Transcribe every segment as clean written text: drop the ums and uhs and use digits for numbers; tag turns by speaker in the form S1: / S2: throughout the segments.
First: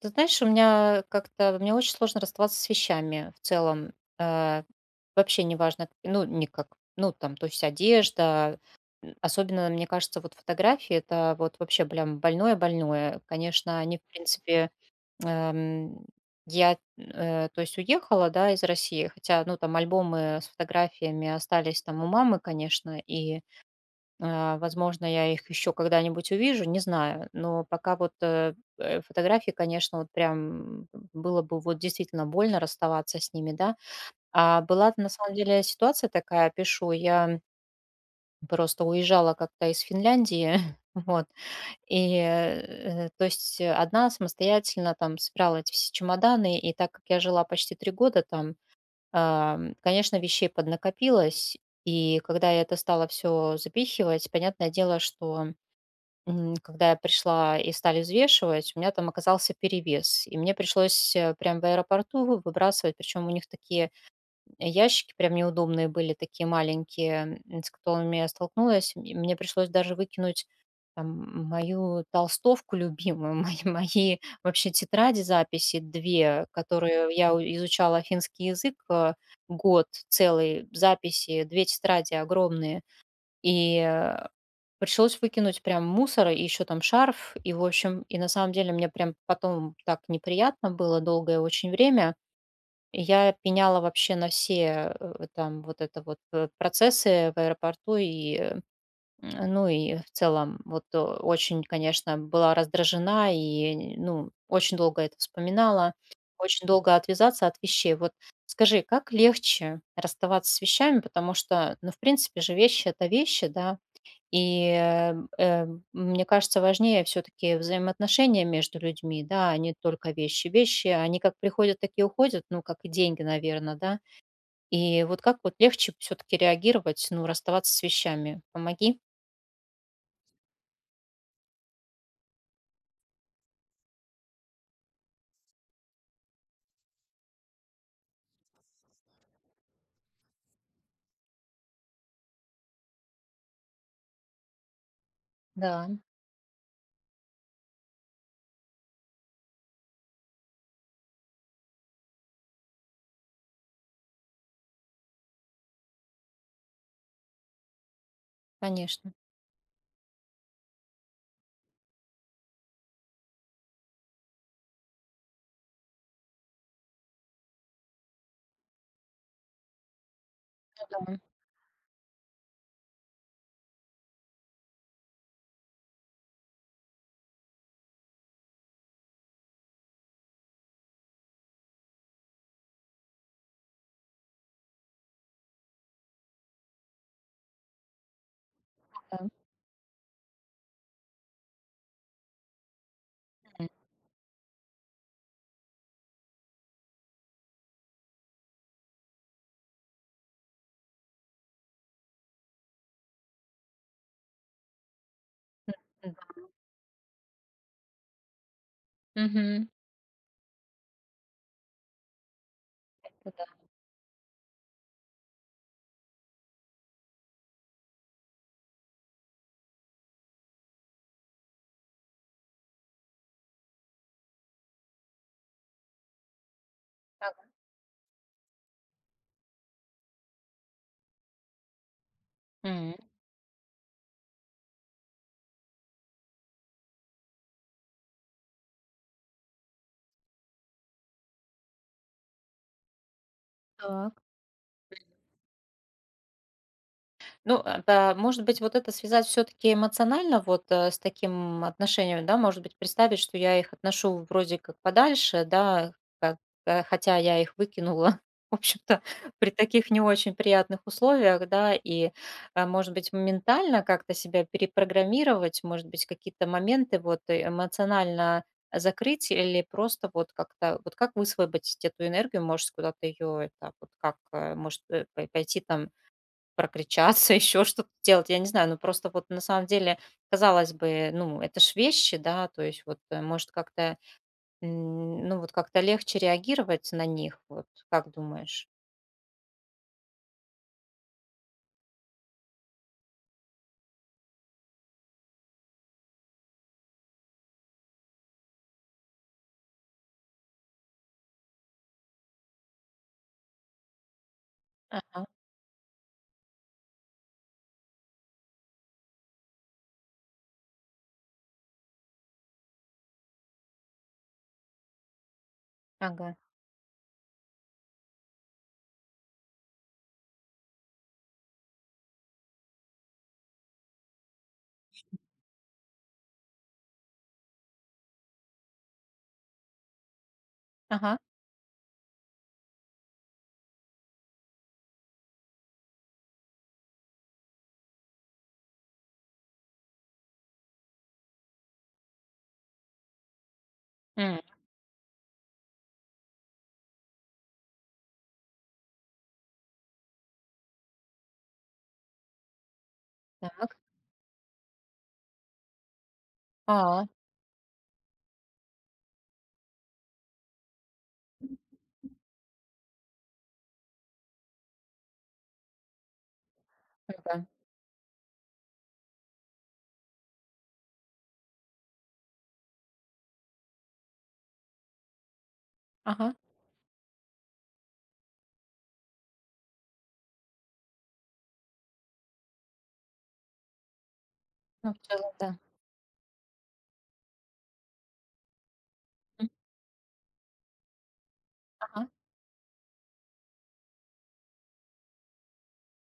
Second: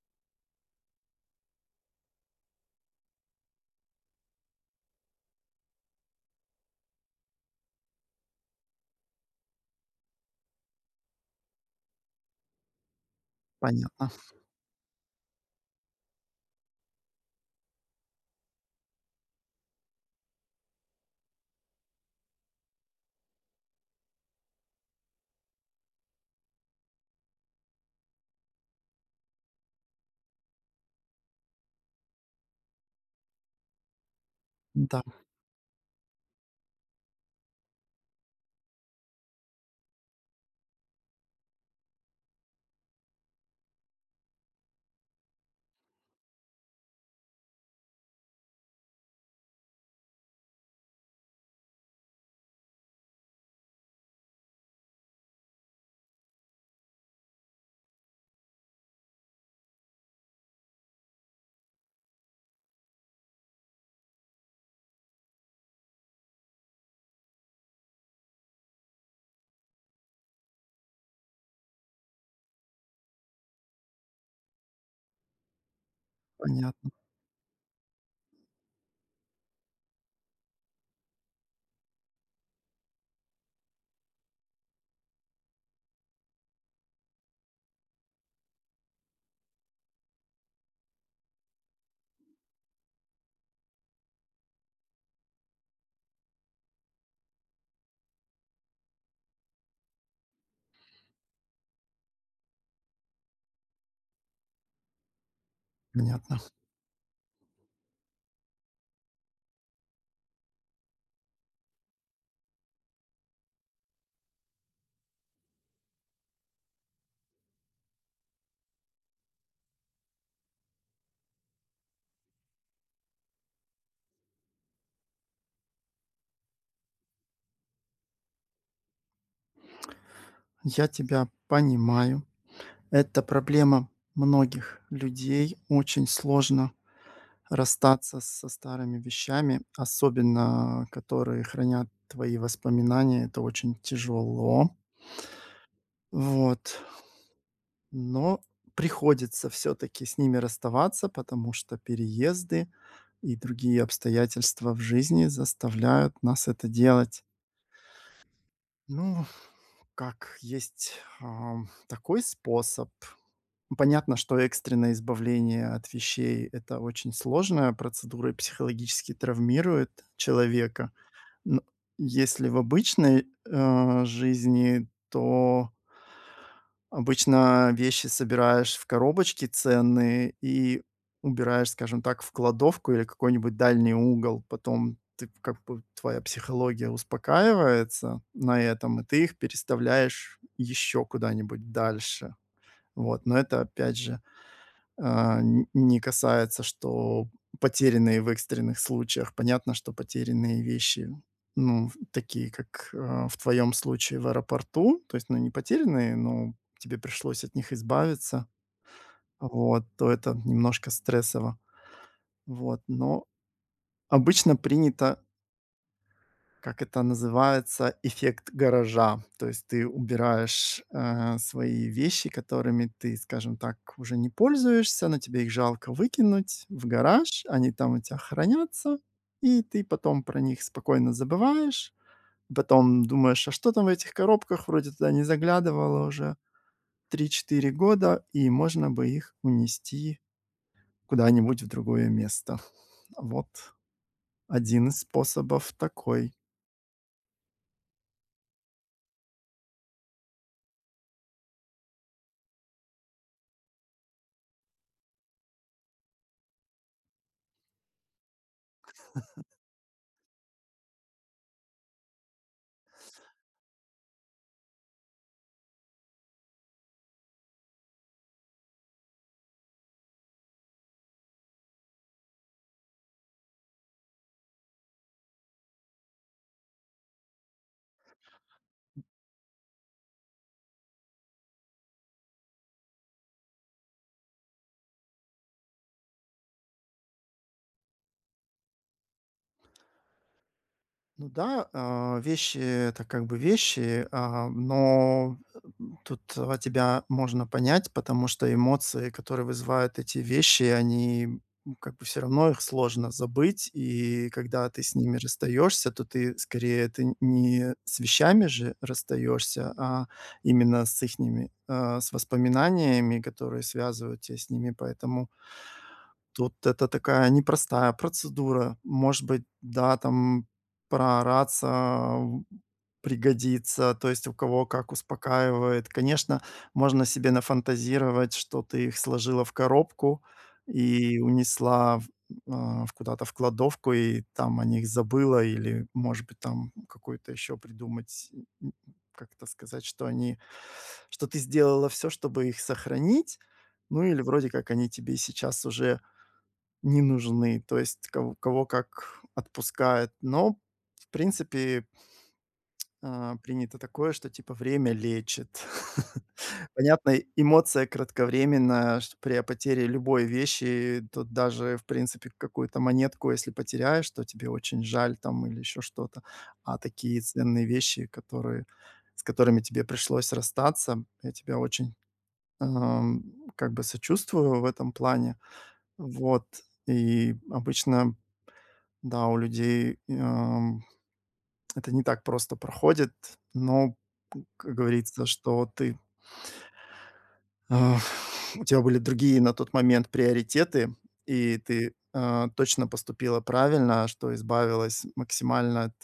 S1: Ты знаешь, у меня как-то мне очень сложно расставаться с вещами в целом. Э, Вообще неважно, ну, никак, ну, там, то есть одежда, особенно, мне кажется, вот фотографии, это вот вообще прям больное-больное. Конечно, они, в
S2: Понятно.
S1: принципе, эм, я, то есть, уехала, да, из России, хотя, ну, там альбомы с фотографиями остались там у мамы, конечно, и, возможно, я их еще когда-нибудь увижу, не знаю. Но пока вот, фотографии, конечно, вот прям было бы вот действительно больно расставаться с ними, да. А была
S2: Да,
S1: на самом деле ситуация такая, пишу, я просто уезжала как-то из Финляндии, вот, и, то есть, одна самостоятельно там собирала эти все чемоданы, и так как я жила почти 3 года там. Конечно, вещей поднакопилось, и когда я это стала все запихивать, понятное дело, что когда я пришла и стали взвешивать, у меня там оказался перевес. И мне пришлось прям в аэропорту выбрасывать, причем у них такие ящики прям неудобные были, такие маленькие, с которыми я столкнулась. И мне пришлось даже выкинуть там мою толстовку любимую, мои вообще тетради, записи две,
S2: понятно,
S1: которые я изучала финский язык, год целый, записи, две тетради огромные. И э, Пришлось выкинуть прям мусор и еще там шарф. И, в общем, и на самом деле мне прям потом так неприятно было долгое очень время, и я пеняла вообще на все, там вот это вот, процессы в аэропорту и, ну, и в целом вот, очень, конечно, была раздражена и, ну, очень долго это вспоминала,
S2: понятно.
S1: очень долго отвязаться от вещей. Вот скажи, как легче расставаться с вещами, потому что, ну, в принципе же вещи- это вещи, да? И, мне кажется, важнее все-таки взаимоотношения между людьми, да, а не только вещи. Вещи, они как приходят, так и уходят, ну, как и деньги, наверное, да. И вот как вот легче все-таки реагировать, ну, расставаться с вещами? Помоги.
S2: Я тебя понимаю. Это проблема многих людей. Очень сложно расстаться со старыми вещами, особенно которые хранят твои воспоминания. Это очень тяжело.
S1: Да,
S2: Вот. Но приходится все-таки с ними расставаться, потому что переезды и другие обстоятельства в жизни заставляют нас это делать.
S1: конечно.
S2: Ну, как есть, такой способ. Понятно, что экстренное избавление от вещей — это очень сложная процедура и психологически травмирует человека.
S1: Да,
S2: Но если в обычной, жизни, то обычно вещи собираешь в коробочки ценные и убираешь, скажем так, в кладовку или какой-нибудь дальний угол. Потом ты, как бы твоя психология успокаивается на этом, и ты
S1: да.
S2: их переставляешь еще куда-нибудь дальше. Вот, но это
S1: М,
S2: опять же не касается, что потерянные в экстренных случаях. Понятно, что потерянные вещи, ну, такие, как в твоем случае в аэропорту, то есть, ну, не
S1: м, м,
S2: потерянные,
S1: да.
S2: но тебе пришлось от них избавиться,
S1: Мгм.
S2: вот, то это немножко стрессово, вот. Но
S1: Это да.
S2: обычно принято, как это называется, эффект гаража. То есть ты убираешь, свои вещи, которыми ты, скажем так, уже не пользуешься, но тебе их жалко выкинуть в
S1: Ага.
S2: гараж, они там у тебя хранятся, и ты потом про них спокойно забываешь.
S1: М.
S2: Потом думаешь: "А что там в этих коробках? Вроде туда не заглядывала уже три-четыре года, и можно бы их унести куда-нибудь в другое место". Вот
S1: Так.
S2: один из способов такой.
S1: Ну, да, может быть, вот это связать все-таки эмоционально вот, с таким отношением, да, может быть, представить, что я их отношу вроде как подальше, да, как, хотя я их выкинула, в общем-то, при таких не очень приятных условиях, да, и, может быть, ментально как-то себя перепрограммировать, может быть, какие-то моменты вот, эмоционально закрыть или просто вот как-то, вот как высвободить эту энергию, может, куда-то ее, это, вот как, может, пойти там прокричаться, еще что-то делать, я не знаю. Ну, просто вот на самом деле, казалось бы, ну, это ж вещи, да, то есть вот, может, как-то, ну, вот как-то легче реагировать на них, вот, как думаешь?
S2: Ну да, вещи — это как бы вещи, а, но тут, тебя можно понять, потому что эмоции, которые вызывают эти вещи, они, как бы все равно их сложно забыть. И когда ты с ними
S1: Ага,
S2: расстаешься, то ты скорее ты не с вещами же расстаешься, а именно с ихними, с воспоминаниями, которые связывают тебя с ними. Поэтому
S1: ага,
S2: тут это такая непростая процедура. Может быть, да, там проораться, м, пригодится, то есть у кого как успокаивает. Конечно, можно себе нафантазировать, что ты их сложила в коробку
S1: ага.
S2: и унесла в куда-то в кладовку, и там о них забыла, или, может быть, там какую-то еще придумать, м, как то сказать, что они что ты сделала все, чтобы их сохранить. Ну, или
S1: М.
S2: вроде как они тебе сейчас уже не нужны, то есть кого как отпускает. Но, в принципе,
S1: Так.
S2: принято такое, что типа время лечит.
S1: А,
S2: Понятно, эмоция кратковременная, что при потере любой вещи, тут даже, в принципе, какую-то монетку, если потеряешь, то тебе очень жаль там или еще что-то. А такие
S1: ага,
S2: ценные вещи, которые с которыми тебе пришлось расстаться, я тебя очень, ам, как бы сочувствую в этом плане.
S1: ага.
S2: Вот. И обычно да, у людей, это не так просто проходит, но, как
S1: Ну, в
S2: говорится,
S1: целом, да.
S2: что ты, а, у тебя были другие
S1: М.
S2: на тот момент приоритеты, и ты,
S1: Ага.
S2: точно поступила правильно, что избавилась максимально от,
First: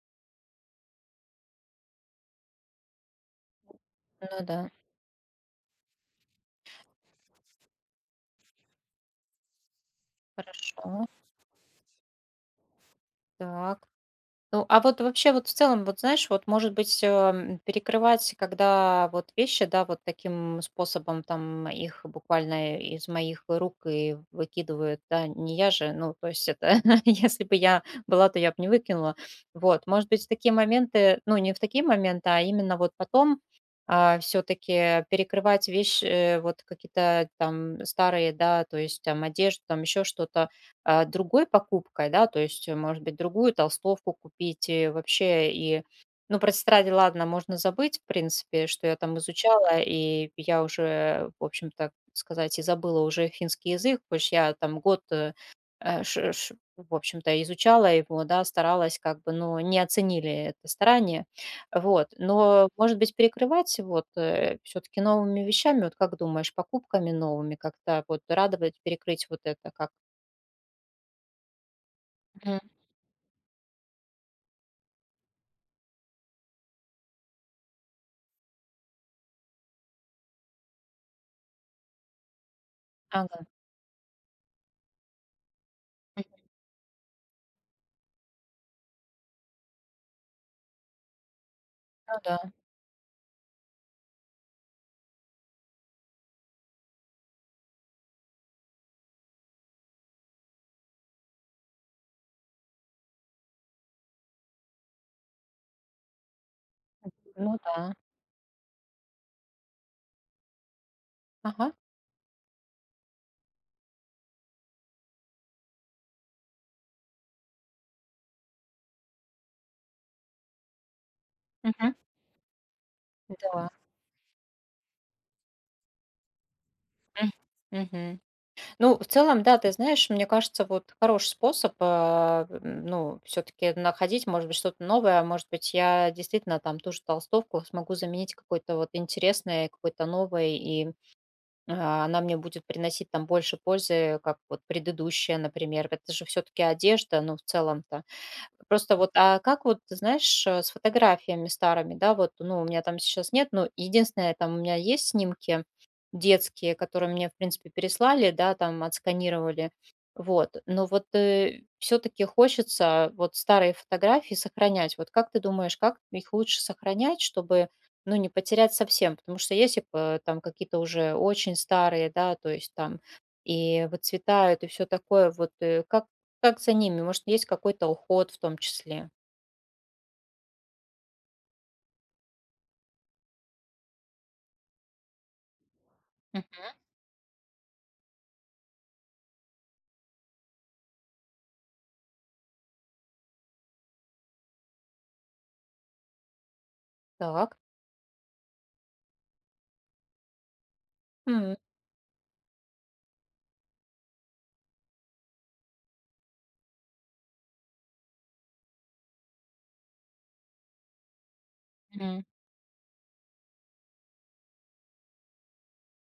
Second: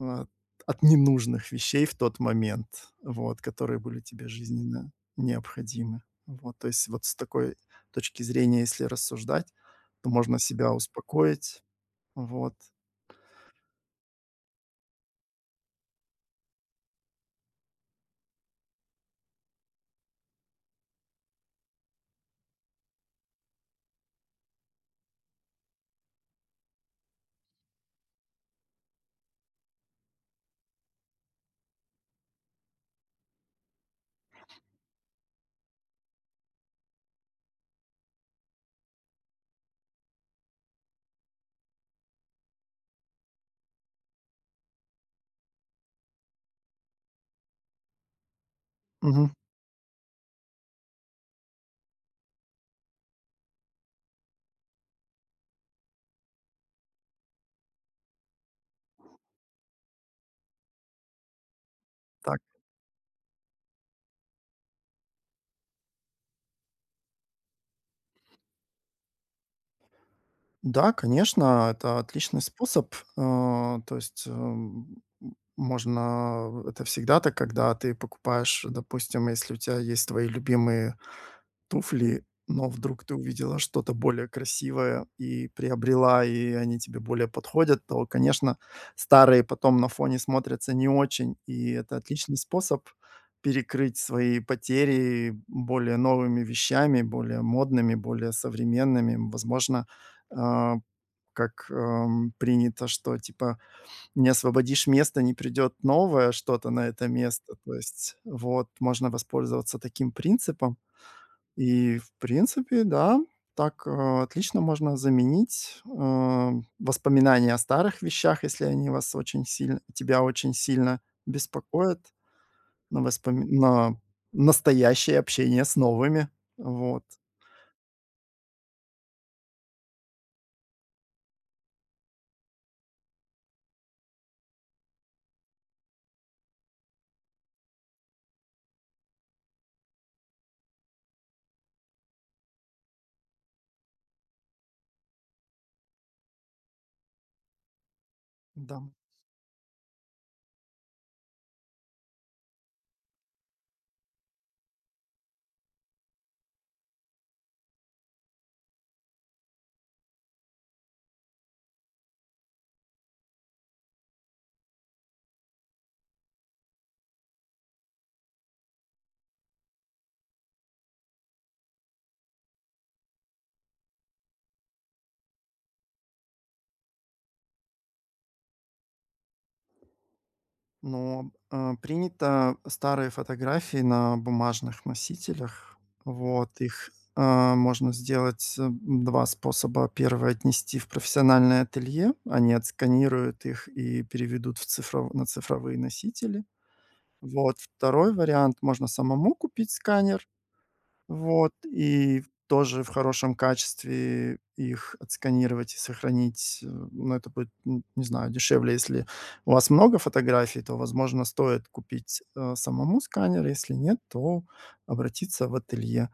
S2: а, от ненужных вещей в тот момент, вот, которые были тебе
S1: Ну да.
S2: жизненно необходимы. Вот, то есть вот с такой точки зрения, если рассуждать, то можно себя
S1: Хорошо.
S2: успокоить. Вот.
S1: Так. Ну, а вот вообще, вот в целом, вот знаешь, вот может быть, перекрывать, когда вот вещи, да, вот таким способом там их буквально из моих рук и выкидывают, да, не я же, ну, то есть это, если бы я была, то я бы не выкинула. Вот, может быть, в такие моменты, ну, не в такие моменты, а именно вот потом все-таки перекрывать вещи, вот какие-то там старые, да, то есть там одежду, там еще что-то, другой покупкой, да, то есть, может быть, другую толстовку купить и вообще, и, ну, про тетради, ладно, можно забыть, в принципе, что я там
S2: Мгм.
S1: изучала, и я уже, в общем-то, сказать, и забыла уже финский язык, потому что я там год, в общем-то, изучала его, да, старалась как бы, но не оценили это старание, вот.
S2: Так.
S1: Но, может быть, перекрывать вот все-таки новыми вещами, вот как думаешь, покупками новыми как-то вот радовать, перекрыть вот это как?
S2: Да, конечно, это отличный способ. А, то есть, можно это всегда так, когда ты покупаешь, допустим, если у тебя есть твои любимые туфли, но вдруг ты
S1: Ага.
S2: увидела что-то более красивое и приобрела,
S1: Мгм.
S2: и они тебе более подходят, то, конечно, старые потом на фоне смотрятся не очень, и это
S1: Ну
S2: отличный
S1: да,
S2: способ перекрыть свои потери более новыми вещами, более модными, более современными. Возможно, а, как, принято, что типа не освободишь место, не придет новое что-то на это место.
S1: ну
S2: То
S1: да.
S2: есть вот можно воспользоваться таким принципом.
S1: Ага.
S2: И в принципе, да, так, отлично можно заменить, воспоминания о старых вещах, если они вас очень сильно тебя очень сильно
S1: Мгм.
S2: беспокоят, на воспоми
S1: Да.
S2: на настоящее общение с новыми. Вот,
S1: М. Мгм. Ну, в целом, да, ты знаешь, мне кажется, вот хороший способ, ну, все-таки находить, может быть, что-то новое, А может быть, я действительно там ту же толстовку смогу заменить какой-то вот интересной, какой-то новой, и она мне будет приносить там больше пользы, как вот предыдущая, например. Это же все-таки одежда, но в целом-то.
S2: да.
S1: Просто вот, а как вот, ты знаешь, с фотографиями старыми, да, вот, ну, у меня там сейчас нет, но единственное, там у меня есть снимки детские, которые мне, в принципе, переслали, да, там отсканировали, вот. Но вот все-таки хочется вот старые фотографии сохранять. Вот как ты думаешь, как их лучше сохранять, чтобы, ну, не потерять совсем? Потому что если там какие-то уже очень старые, да, то есть там и выцветают, и все такое, вот, как за ними? Может, есть какой-то уход в том числе?
S2: Но принято старые фотографии на бумажных носителях. Вот
S1: Мгм.
S2: их, можно сделать, 2 способа. Первый — отнести в профессиональное ателье. Они отсканируют их и переведут в цифров на цифровые носители.
S1: Так.
S2: Вот. Второй вариант — можно самому купить сканер. Вот,
S1: М.
S2: и тоже в хорошем качестве их отсканировать и сохранить. Ну, это будет, н не знаю, дешевле. Если у вас много фотографий, то, возможно, стоит купить,
S1: Мгм.
S2: самому сканер. Если нет, то обратиться в ателье.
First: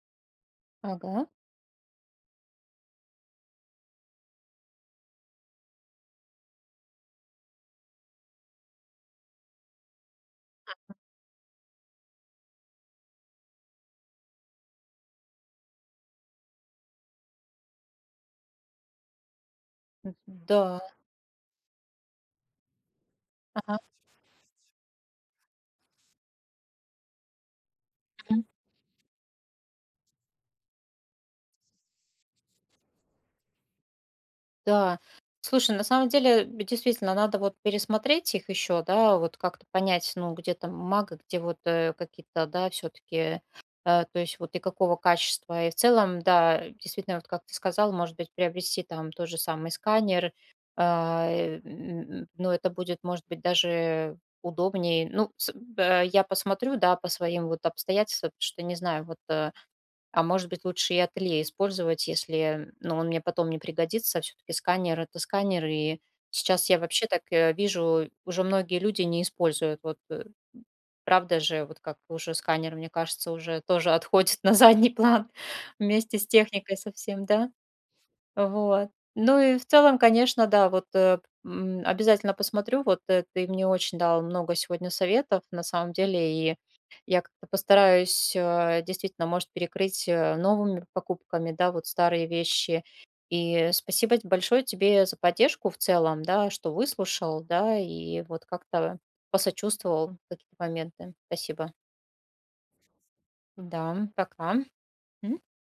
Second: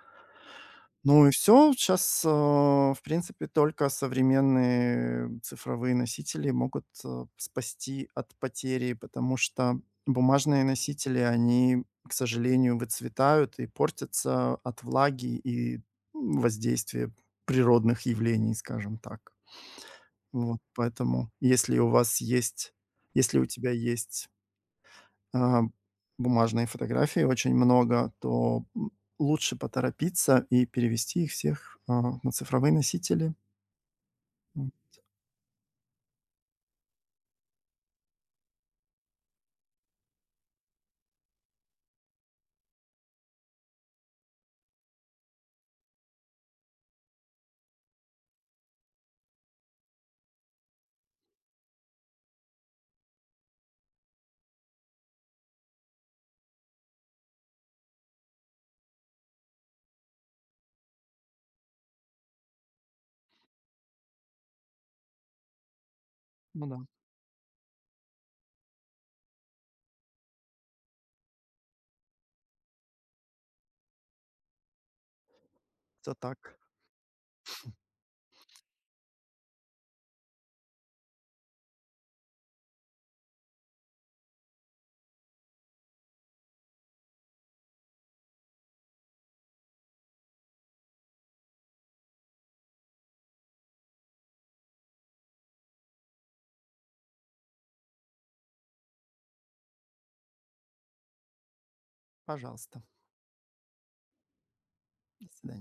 S2: Ну
S1: Ага.
S2: и все. Сейчас, в принципе, только современные цифровые носители могут, спасти от потери, потому что бумажные носители, они, к сожалению, выцветают и портятся от влаги и, воздействия природных явлений, скажем так. Вот
S1: Да.
S2: поэтому, если у тебя
S1: Ага.
S2: есть, а, бумажные фотографии очень много, то, лучше поторопиться и перевести их всех, на цифровые носители. М,
S1: Да. Слушай, на самом деле, действительно, надо вот пересмотреть их еще, да, вот как-то понять, ну, где там мага, где вот, какие-то, да, все таки то есть вот и какого качества. И в целом, да, действительно, вот как ты сказал, может быть, приобрести там тот же самый сканер. Ну, это будет, может быть, даже удобнее. Ну, с б я посмотрю, да, по своим вот обстоятельствам, потому что не знаю, вот, а может быть, лучше и ателье использовать, если, ну, он мне потом не пригодится. Все-таки сканер– это сканер, и
S2: ну
S1: сейчас
S2: да,
S1: я вообще так вижу, уже многие люди не используют. Вот, правда же, вот как уже сканер, мне кажется, уже тоже отходит на задний план
S2: всё
S1: вместе с
S2: так.
S1: техникой совсем, да? Вот. Ну и в целом, конечно, да, обязательно посмотрю. Вот, ты мне очень дал много сегодня советов, на самом деле, и я как-то постараюсь, действительно, может, перекрыть, новыми покупками, да, вот старые вещи. И спасибо большое тебе за поддержку в целом, да, что выслушал, да, и вот как-то посочувствовал в такие моменты. Спасибо.
S2: Пожалуйста.
S1: Да, пока.
S2: До
S1: М.
S2: свидания.